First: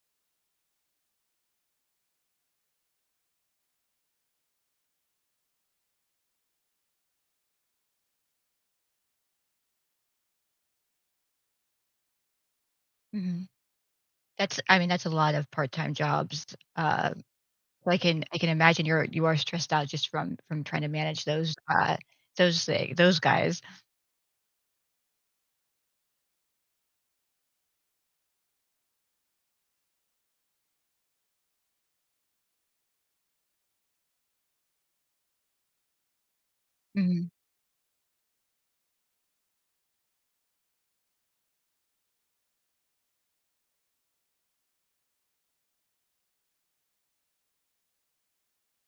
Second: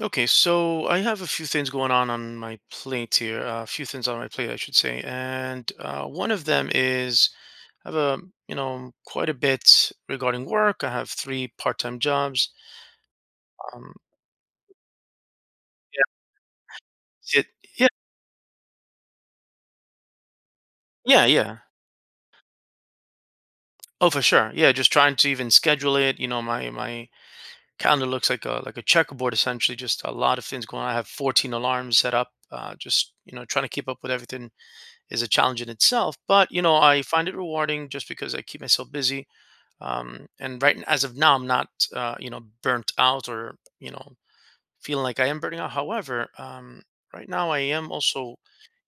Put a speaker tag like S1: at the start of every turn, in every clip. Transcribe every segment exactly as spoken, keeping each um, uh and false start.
S1: Okay, so I have a few things going on on my plate here. uh, A few things on my plate, I should say, and uh, one of them is I have a you know quite a bit regarding work. I have three part-time jobs.
S2: Mhm.
S1: Um,
S2: That's I mean, that's a lot of part-time jobs. Uh,
S1: yeah, it, yeah,
S2: so I can I can imagine you're you are stressed out just from from trying to manage
S1: yeah,
S2: those,
S1: yeah.
S2: uh, those thing those guys.
S1: Oh, for sure. Yeah, just trying to even schedule it. You know, my my calendar looks like a like a checkerboard essentially. Just a lot of things going on. I have fourteen alarms set up. Uh, just you know, trying to keep up with everything is a challenge in itself. But you know, I find
S2: Mhm.
S1: it rewarding just because I keep myself busy um, and right n- as of now, I'm not uh, you know burnt out or you know feeling like I am burning out. However um, right now I am also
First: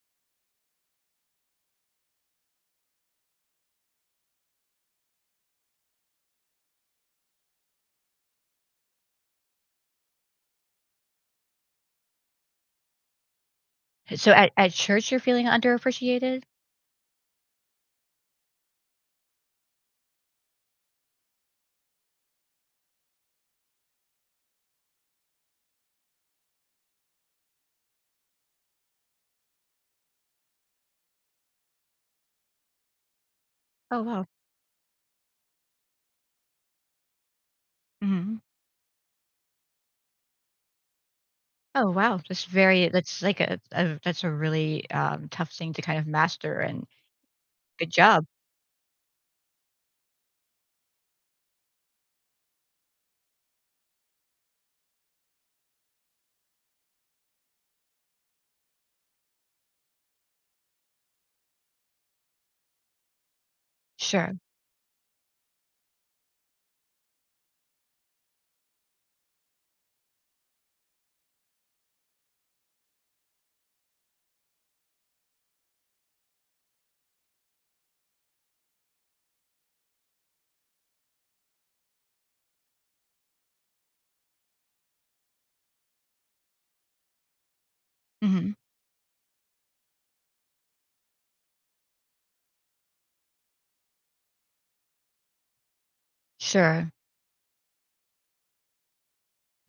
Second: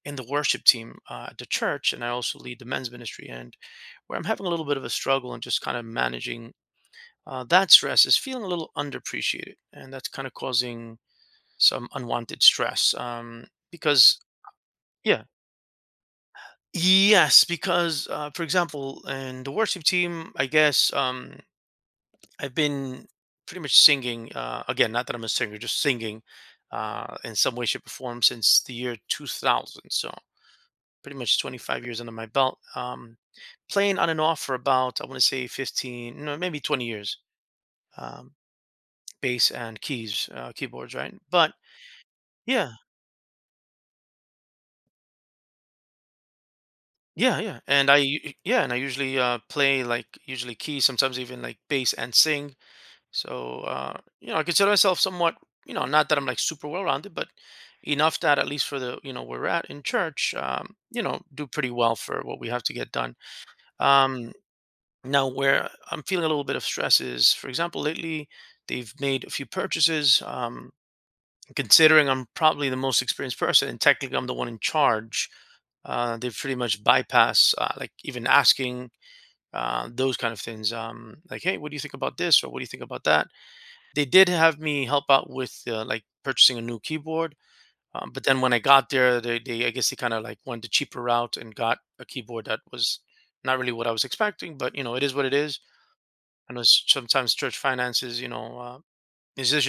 S1: in the worship team uh, at the church, and I also lead the men's ministry. And where I'm having a little bit of a struggle and just kind of managing uh, that stress is feeling a little underappreciated, and that's kind of causing some unwanted stress, um, because
S2: So at at church, you're
S1: yeah
S2: feeling underappreciated?
S1: Yes, because uh, for example, in the worship team, I guess um, I've been pretty much singing. Uh, again, not that I'm a singer, just singing uh, in some way, shape, or form since the year two thousand. So pretty much twenty-five years under my belt. Um, playing
S2: Oh,
S1: on and
S2: wow.
S1: off for about, I want to say, fifteen, no, maybe twenty years. Um,
S2: Mhm.
S1: Bass and keys, uh, keyboards, right? But
S2: Oh, wow. That's
S1: yeah,
S2: very that's like a a that's a really, um, tough thing to kind of master, and
S1: yeah, yeah. And
S2: good
S1: I
S2: job.
S1: u- yeah, and I usually uh, play like usually keys, sometimes even like bass and sing. So, uh, you know, I consider myself somewhat, you know, not that I'm like super well rounded, but enough that at least for the, you know, where we're at in church, um, you know, do pretty well for what we have to get done. Um,
S2: Sure.
S1: Now, where I'm feeling a little bit of stress is, for example, lately they've made a few purchases. Um, considering I'm probably the most experienced person and technically I'm the one in charge, uh, they pretty much bypass uh, like even asking uh, those kind of things. Um, like, hey, what do you think about this or what do you think about that? They did have me help out with, uh, like, purchasing a new keyboard, um, but then when
S2: Mhm.
S1: I got there, they they I guess they kinda, like, went the cheaper route and got a keyboard that was not really what I was expecting, but, you know, it is what it is. I know s
S2: Sure.
S1: sometimes church finances, you know, uh,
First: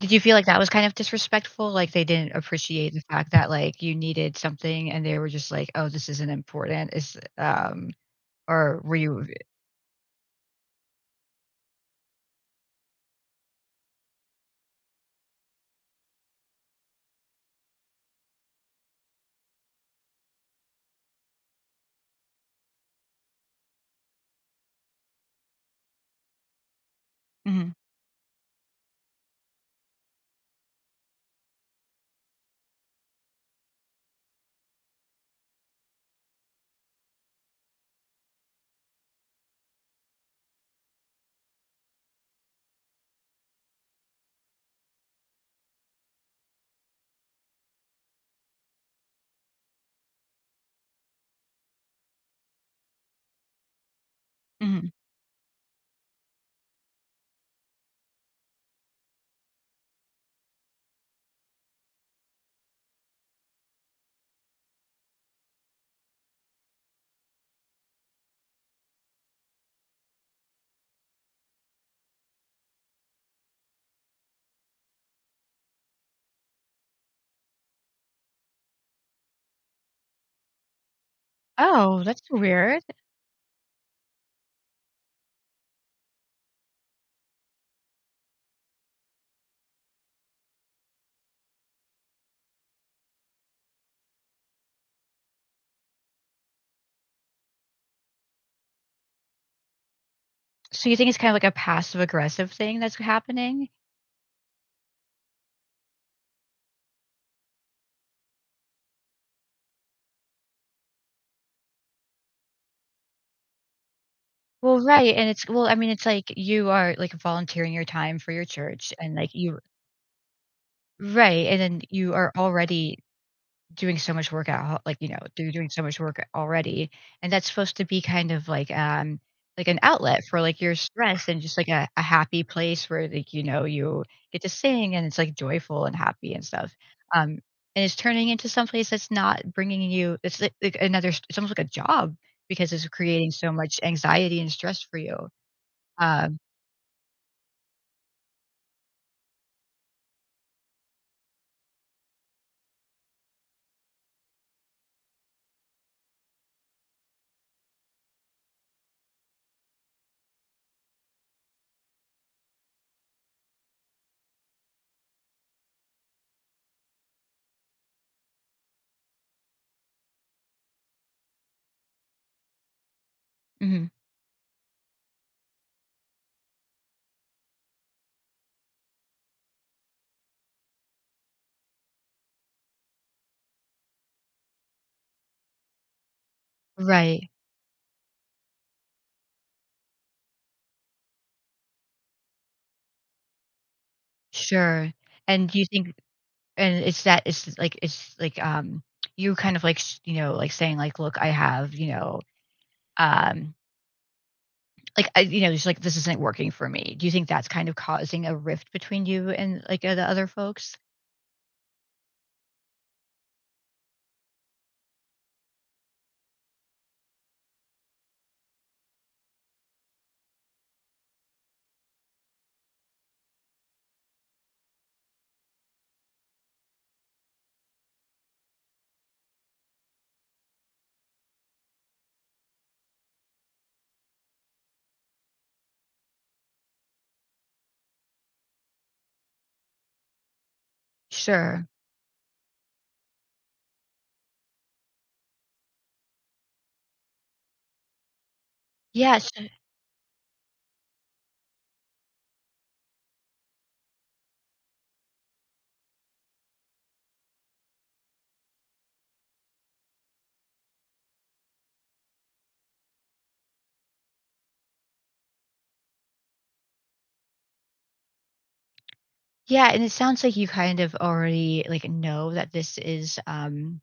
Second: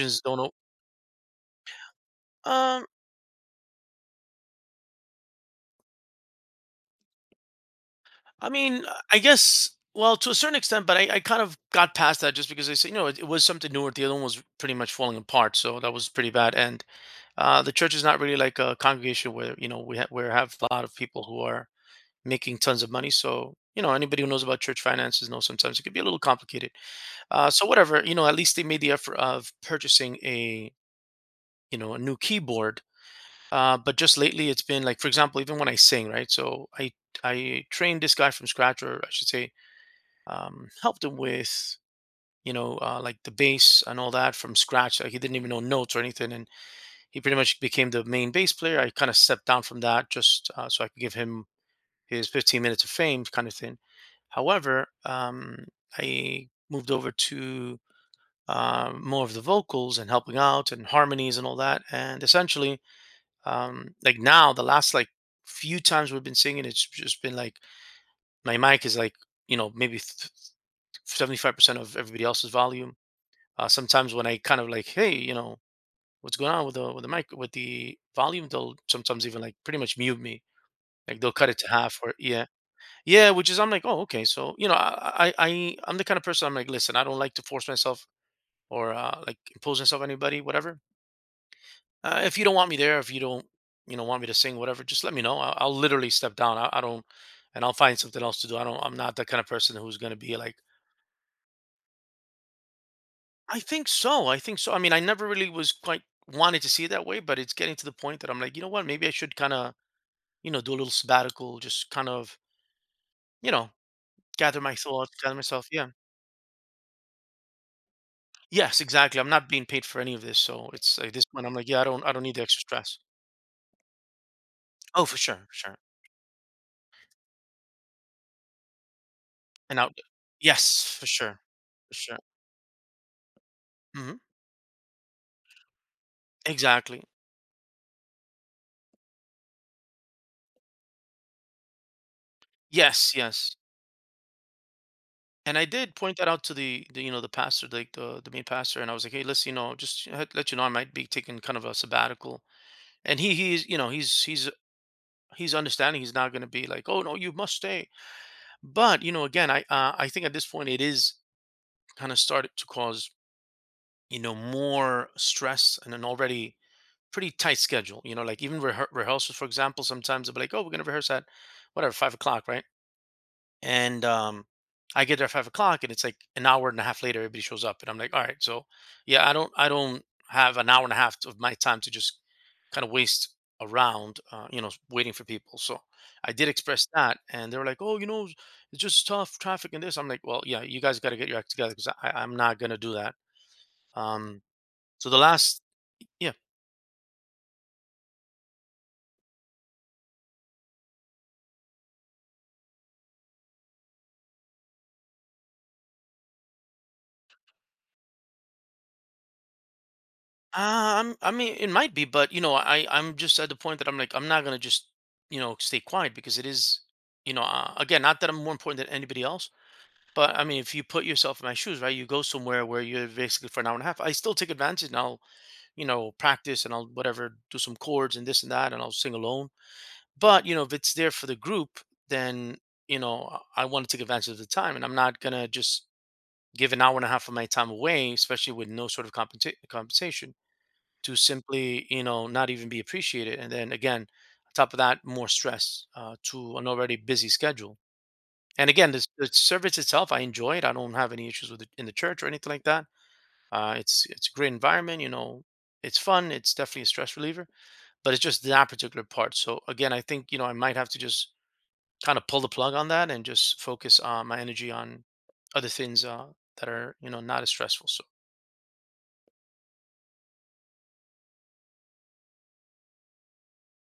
S2: Did you feel
S1: don't
S2: like
S1: know.
S2: that was kind of disrespectful? Like, they didn't
S1: Um,
S2: appreciate the fact that, like, you needed something and they were just like, "Oh, this isn't important," is um,
S1: I
S2: or
S1: mean,
S2: were
S1: I
S2: you?
S1: guess well, to a certain extent, but I I kind of got past that just because I said, you know, it it was something newer. The other one was pretty much falling apart, so that was pretty bad, and, uh, the church is not really like a congregation where, you know, we ha where have a lot of people who are making tons of money. So, you know, anybody who knows about church finances knows sometimes it can be a little complicated. Uh, so
S2: Mhm,
S1: whatever, you know, at least they made the effort of purchasing a, you know, a new keyboard. Uh, but just lately it's been like, for example, even when I sing, right? So I, I trained this guy from scratch, or I should say, um, helped him with, you know, uh, like the bass and all that from scratch. Like he didn't even know notes or anything. And he pretty much became the main bass player. I kind of stepped down from that just uh, so I could give him his fifteen minutes of fame kind of thing. However,
S2: mhm.
S1: um, I moved over to uh, more of the vocals and helping out and harmonies and all that. And essentially, um, like now, the last like few times we've been singing, it's just been like my mic is like, you know, maybe th- seventy-five percent of everybody else's volume. Uh, sometimes when I kind of like, hey, you know, what's going on with the with the mic with the volume, they'll sometimes even like pretty much mute me. Like they'll cut it to half
S2: Oh,
S1: or
S2: that's so
S1: yeah.
S2: weird.
S1: Yeah, which is, I'm like, oh, okay. So you know, I I I- I'm the kind of person, I'm like, listen, I don't like to force myself or uh, like impose myself on anybody, whatever. Uh, if you don't want me there, if you don't you know want me to sing, whatever, just let me know. I'll, I'll literally step down. I, I don't, And I'll find something else to do. I don't. I'm not the kind of person who's gonna be like,
S2: So you think it's kind of like a passive-aggressive thing that's
S1: I
S2: happening?
S1: think so. I think so. I mean, I never really was quite wanted to see it that way, but it's getting to the point that I'm like, you know what? Maybe I should kind of, you know, do a little sabbatical, just kind of, you know, gather my
S2: Well,
S1: thoughts,
S2: right, and
S1: gather
S2: it's well,
S1: myself.
S2: I
S1: Yeah.
S2: mean, it's like you are, like, volunteering your time for your
S1: Yes,
S2: church and,
S1: exactly. I'm
S2: like,
S1: not
S2: you.
S1: being paid for any of this, so it's like this point
S2: Right,
S1: I'm
S2: and
S1: like,
S2: then
S1: yeah, I don't I
S2: you
S1: don't
S2: are
S1: need the extra
S2: already
S1: stress.
S2: doing so much work at, like,
S1: Oh,
S2: you
S1: for
S2: know,
S1: sure,
S2: they're
S1: for
S2: doing
S1: sure.
S2: so much work already, and that's supposed to be kind of like, um, like
S1: And
S2: an
S1: outlet.
S2: outlet for, like, your
S1: Yes, for
S2: stress and
S1: sure.
S2: just, like, a
S1: For
S2: a
S1: sure.
S2: happy place where, like, you know, you
S1: Hmm.
S2: get to sing and it's, like, joyful and happy and stuff,
S1: Exactly.
S2: um, and it's turning into someplace that's not bringing you, it's like, like another, it's almost like a job because it's
S1: Yes,
S2: creating so
S1: yes.
S2: much anxiety and stress for you,
S1: And I did point that
S2: um
S1: out to the, the you know the pastor, like the the main pastor, and I was like, hey, listen, you know, just let let you know I might be taking kind of a sabbatical. And he he's you know he's he's he's understanding. He's not going to be like, oh no, you must stay. But you know, again, I uh, I think at this point it is kind of started to cause, you know, more stress and an already pretty tight schedule. You know, like even rehe rehearsals, for example, sometimes they'll be like, "Oh, we're gonna rehearse at whatever five o'clock, right?"
S2: Mhm.
S1: And um, I get there at five o'clock, and it's like an hour and a half later, everybody shows up, and I'm like, "All right, so yeah, I don't, I don't have an hour and a half of my time to just kind of waste around, uh, you know, waiting for people." So I did express that,
S2: Right.
S1: and they were like, "Oh, you know, it's just tough traffic and this." I'm like, "Well, yeah, you guys got to get your act together because I am not gonna do that." Um,
S2: Sure,
S1: so the
S2: and do
S1: last,
S2: you think.
S1: yeah.
S2: And it's that it's like it's like, um, you kind of like, s you know, like saying like, "Look, I have, you know, um, like, I you know, just like, this isn't working for me." Do you think that's kind of causing a rift between you and, like, uh, the other folks?
S1: Um, I mean, it might be, but you know, I I'm just at the point that I'm like I'm not gonna just, you know, stay quiet because it is, you know, uh, again, not that I'm more important than anybody else, but I mean if you put yourself in my shoes, right? You go somewhere where you're basically for an hour and a half. I still take advantage and I'll, you know, practice and I'll whatever do some chords and this and that and I'll sing alone. But you know if it's there for the group, then you know I want to take advantage of the time and I'm not gonna just give an hour and a half of my time away, especially with no sort of compensa- compensation to
S2: Sure.
S1: simply, you know, not even be appreciated, and then again on top of that more stress uh, to an already busy schedule. And again, this,
S2: Yeah,
S1: the
S2: so.
S1: service itself, I enjoy it. I don't have any issues with it in the church or anything like that. Uh, it's it's a great environment, you know. It's fun. It's definitely a stress reliever, but it's just that particular part. So again, I think, you know, I might have to just kind of pull the plug on that and just focus uh, my energy on other things uh, that are, you know, not as stressful. So
S2: Yeah, and it sounds like you kind of already, like, know that this is, um,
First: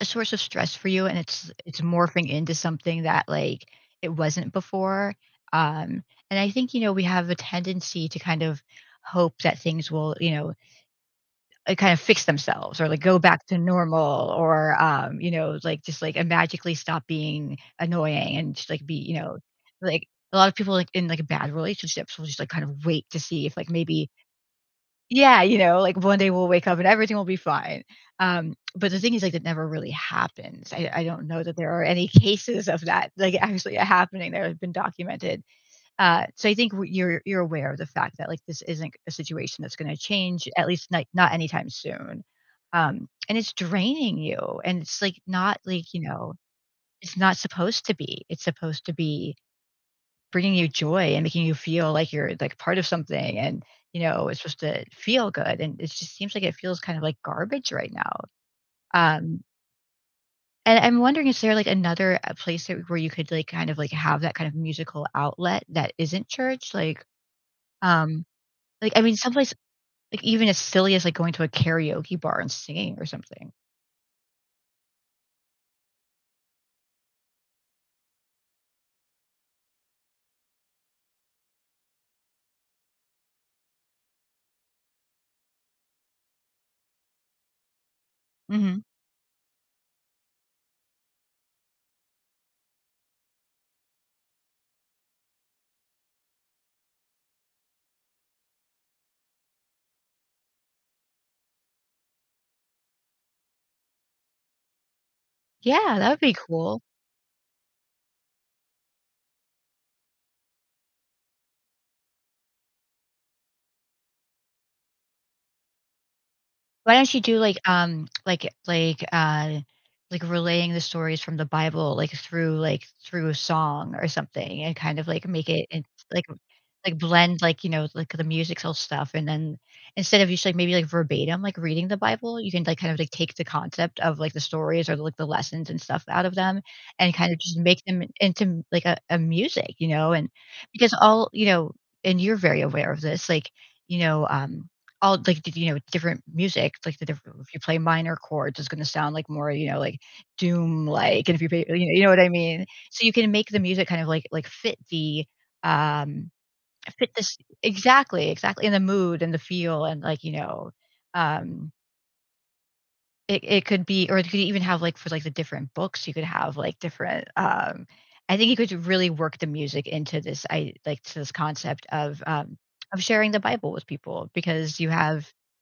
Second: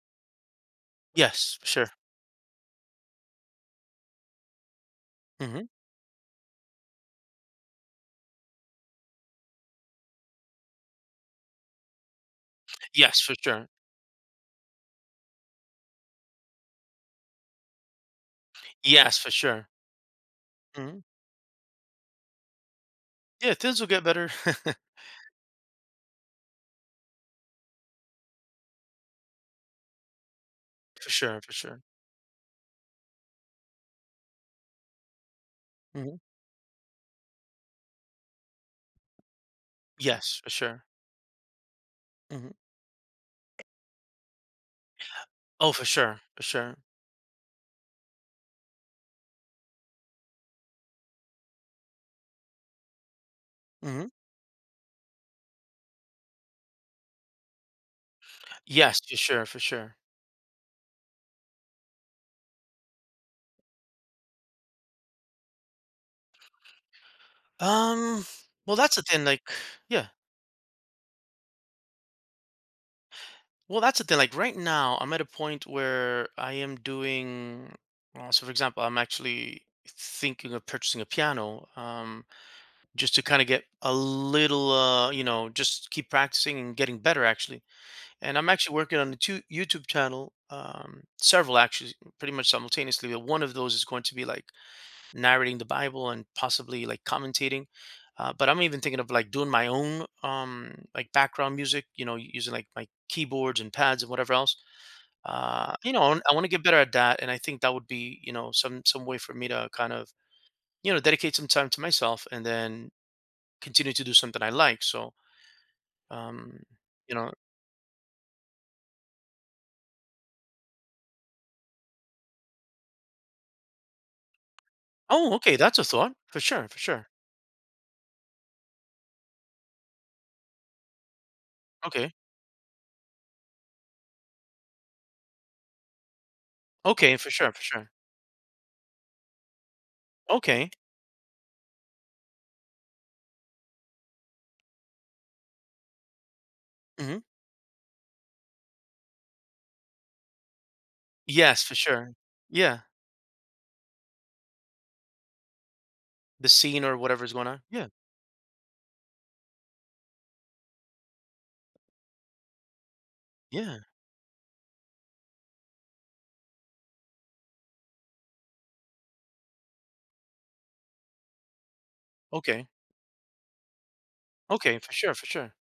S2: a source of stress for you, and it's
S1: yes, for
S2: it's
S1: sure.
S2: morphing into something that, like, it wasn't before.
S1: Hmm.
S2: Um, and I think, you know, we have a tendency to kind of hope that things will, you know, like, kind of fix themselves or, like, go
S1: Yes, for
S2: back to
S1: sure.
S2: normal or, um, you know, like, just, like, uh, magically stop being annoying and just, like, be
S1: Yes,
S2: you
S1: for
S2: know,
S1: sure.
S2: like, a lot of people, like, in, like, bad relationships will just, like, kind of wait to see if,
S1: Yeah,
S2: like,
S1: things will get
S2: maybe
S1: better.
S2: yeah, you know, like, one day we'll wake up and everything will be fine. Um, but the thing is, like, that never really happens. I I
S1: For
S2: don't know
S1: sure, for
S2: that there
S1: sure.
S2: are any cases of that, like, actually happening that have been documented.
S1: Mhm.
S2: Uh, so I think w you're you're aware of the fact that, like, this isn't a situation that's gonna
S1: Yes,
S2: change,
S1: for
S2: at
S1: sure.
S2: least not not anytime soon.
S1: Mhm.
S2: Um, and it's draining you, and it's, like, not,
S1: Oh, for
S2: like, you
S1: sure,
S2: know,
S1: for sure.
S2: it's not supposed to be. It's supposed to be bringing you joy and making you feel like you're, like, part of something, and, you
S1: Mhm.
S2: know, it's supposed to feel good, and it just seems like it feels kind of like garbage right now.
S1: Yes, for
S2: Um,
S1: sure, for sure.
S2: and I'm wondering, is there, like, another, uh, place that where you could, like, kind of, like, have that kind of musical outlet that isn't church? Like, um
S1: Um, well,
S2: Like,
S1: that's
S2: I
S1: the
S2: mean,
S1: thing, like,
S2: someplace
S1: yeah.
S2: like, even as silly as, like, going to a karaoke bar and singing or something.
S1: Well, that's the thing, like, right now, I'm at a point where I am doing uh, so for example, I'm actually thinking of purchasing a piano, um, just to kind of get a little, uh, you know, just keep practicing and getting better, actually. And I'm actually
S2: Mhm.
S1: working on a two YouTube channel, um, several actually, pretty much simultaneously. But one of those is going to be like narrating the Bible and possibly like commentating. Uh, but I'm even thinking of like doing my own um, like background music, you know, using like my keyboards and pads and whatever else. Uh, you
S2: Yeah,
S1: know,
S2: that would be
S1: I want to get better
S2: cool.
S1: at that, and I think that would be, you know, some some way for me to kind of, you know, dedicate some time to myself and then continue to do something I like. So um,
S2: Why don't
S1: you
S2: you
S1: know,
S2: do, like, um, like like, uh, like, relaying the stories from the Bible, like, through like, through a song or something and kind of, like,
S1: oh
S2: make
S1: okay,
S2: it
S1: that's a
S2: in
S1: thought,
S2: like
S1: for sure, for
S2: Like,
S1: sure.
S2: blend, like, you know, like, the musical stuff, and then instead of just, like, maybe, like, verbatim, like, reading the
S1: Okay.
S2: Bible, you can, like, kind of, like, take the concept of, like, the stories or, like, the lessons and stuff out of them and
S1: Okay, for
S2: kind of
S1: sure,
S2: just
S1: for
S2: make
S1: sure.
S2: them into, like, a a music, you know, and
S1: Okay.
S2: because all you know, and you're very aware of this, like, you know, um, all, like, d you know, different music, like, the
S1: Mhm.
S2: different if you play minor chords, it's gonna sound, like, more, you know, like, doom-like, and if you
S1: Yes,
S2: play
S1: for
S2: you know you know
S1: sure.
S2: what I mean?
S1: Yeah.
S2: So you can make the music kind of, like like, fit the, um
S1: The scene or
S2: fit
S1: whatever's
S2: this
S1: going on. Yeah.
S2: exactly, exactly, in the mood and the feel and like, you know, um, it it
S1: Yeah.
S2: could be or it could even have, like, for, like, the different books, you could have, like, different, um, I think you could really work the music into this, I like to this concept of, um,
S1: Okay.
S2: of sharing the Bible with people
S1: Okay,
S2: because you
S1: for sure, for
S2: have
S1: sure.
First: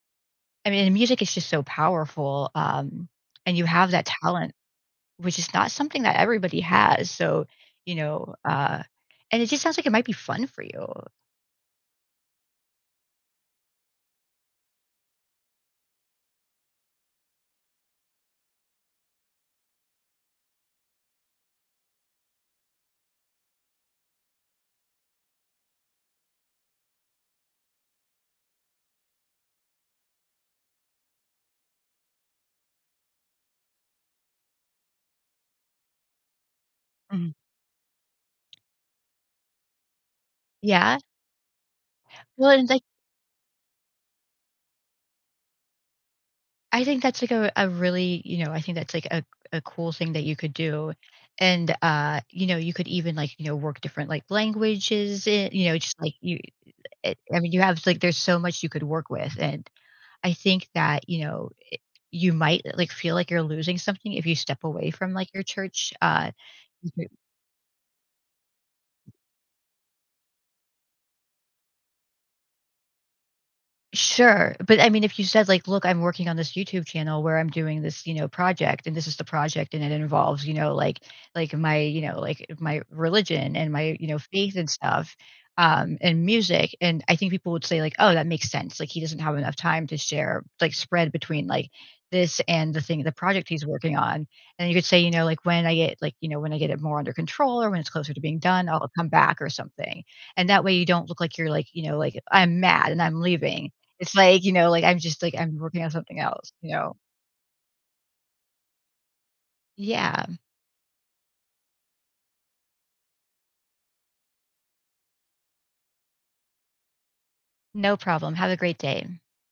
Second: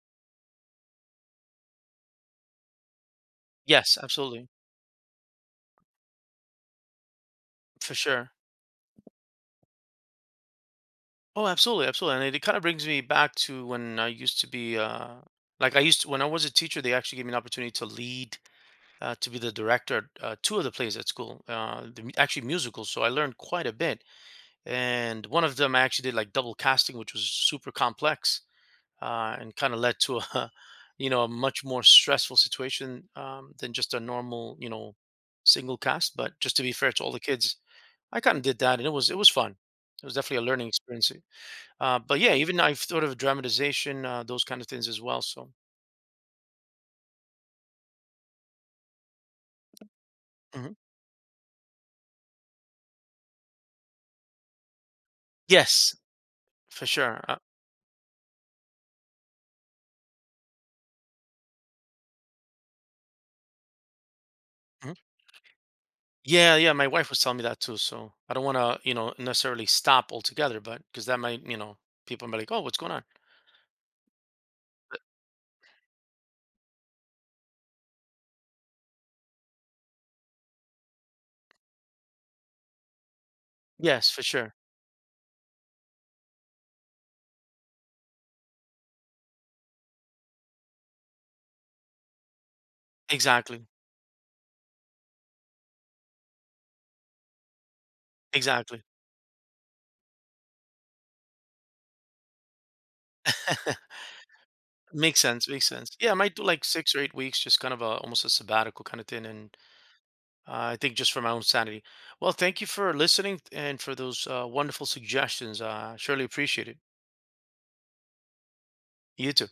S2: I mean, music is just so powerful, um, and you have
S1: Yes,
S2: that
S1: absolutely.
S2: talent, which is not something that everybody has, so,
S1: For
S2: you
S1: sure.
S2: know, uh, and it just sounds like it might be fun for you.
S1: Oh, absolutely, absolutely. And it kind of brings me back to when I used to be uh like I used to, when I was a teacher, they actually gave me an opportunity to lead uh, to be the director at uh, two of the plays at school, uh, the, mu- actually musicals. So I learned quite a bit. And one of them I actually did like double casting, which was super complex. Uh, and kind of led to a you know a much more stressful situation, um, than just a normal, you know, single cast, but just to be fair to all the
S2: Mhm.
S1: kids, I kind of did that, and it was, it was fun. It was definitely a learning
S2: Yeah?
S1: experience. Eh, uh, but yeah,
S2: Well,
S1: even
S2: and
S1: I've
S2: like,
S1: thought of dramatization, uh, those kind of things as well. So
S2: I think that's like a, a really, you know, I think that's like a, a cool thing that you could
S1: mhm.
S2: do. And uh, you know, you could even like, you know, work different like languages, eh, you know,
S1: Yes,
S2: just like you
S1: for
S2: it,
S1: sure. Uh,
S2: I mean, you have like there's so much you could work with. And I think that, you know, it- you might like feel like you're losing something if you step away
S1: mhm.
S2: from like your church. Uh
S1: Yeah, yeah, my wife was telling me that too, so I don't want to, you know, necessarily stop altogether, but because that might, you know, people might be like, oh, what's going on.
S2: Sure, but I mean, if you said like, "Look, I'm working on this YouTube channel where I'm doing this, you know, project, and this is the project, and it involves, you know, like, like my, you know, like my religion and my, you
S1: Yes,
S2: know,
S1: for sure.
S2: faith and stuff, um, and music," and I think people would say like, "Oh, that makes sense. Like, he doesn't have enough time to share, like, spread between like this and the thing, the project he's
S1: Exactly,
S2: working on." And you could say, you know, like when I get like, you know, when I get it more under control or when it's closer to being done,
S1: exactly.
S2: I'll come back or something. And that way, you don't look like you're like, you know, like I'm mad and I'm leaving, it's like, you know, like, I'm
S1: Makes
S2: just like,
S1: sense,
S2: I'm
S1: makes
S2: working on
S1: sense. Yeah, I
S2: something
S1: might do
S2: else,
S1: like
S2: you
S1: six
S2: know?
S1: or eight weeks, just kind of a almost a sabbatical kind of thing, and
S2: Yeah,
S1: uh, I think just for my own sanity. Well, thank you for listening and for those uh, wonderful suggestions. Uh, surely appreciate it.
S2: no problem. Have a great day.
S1: You too.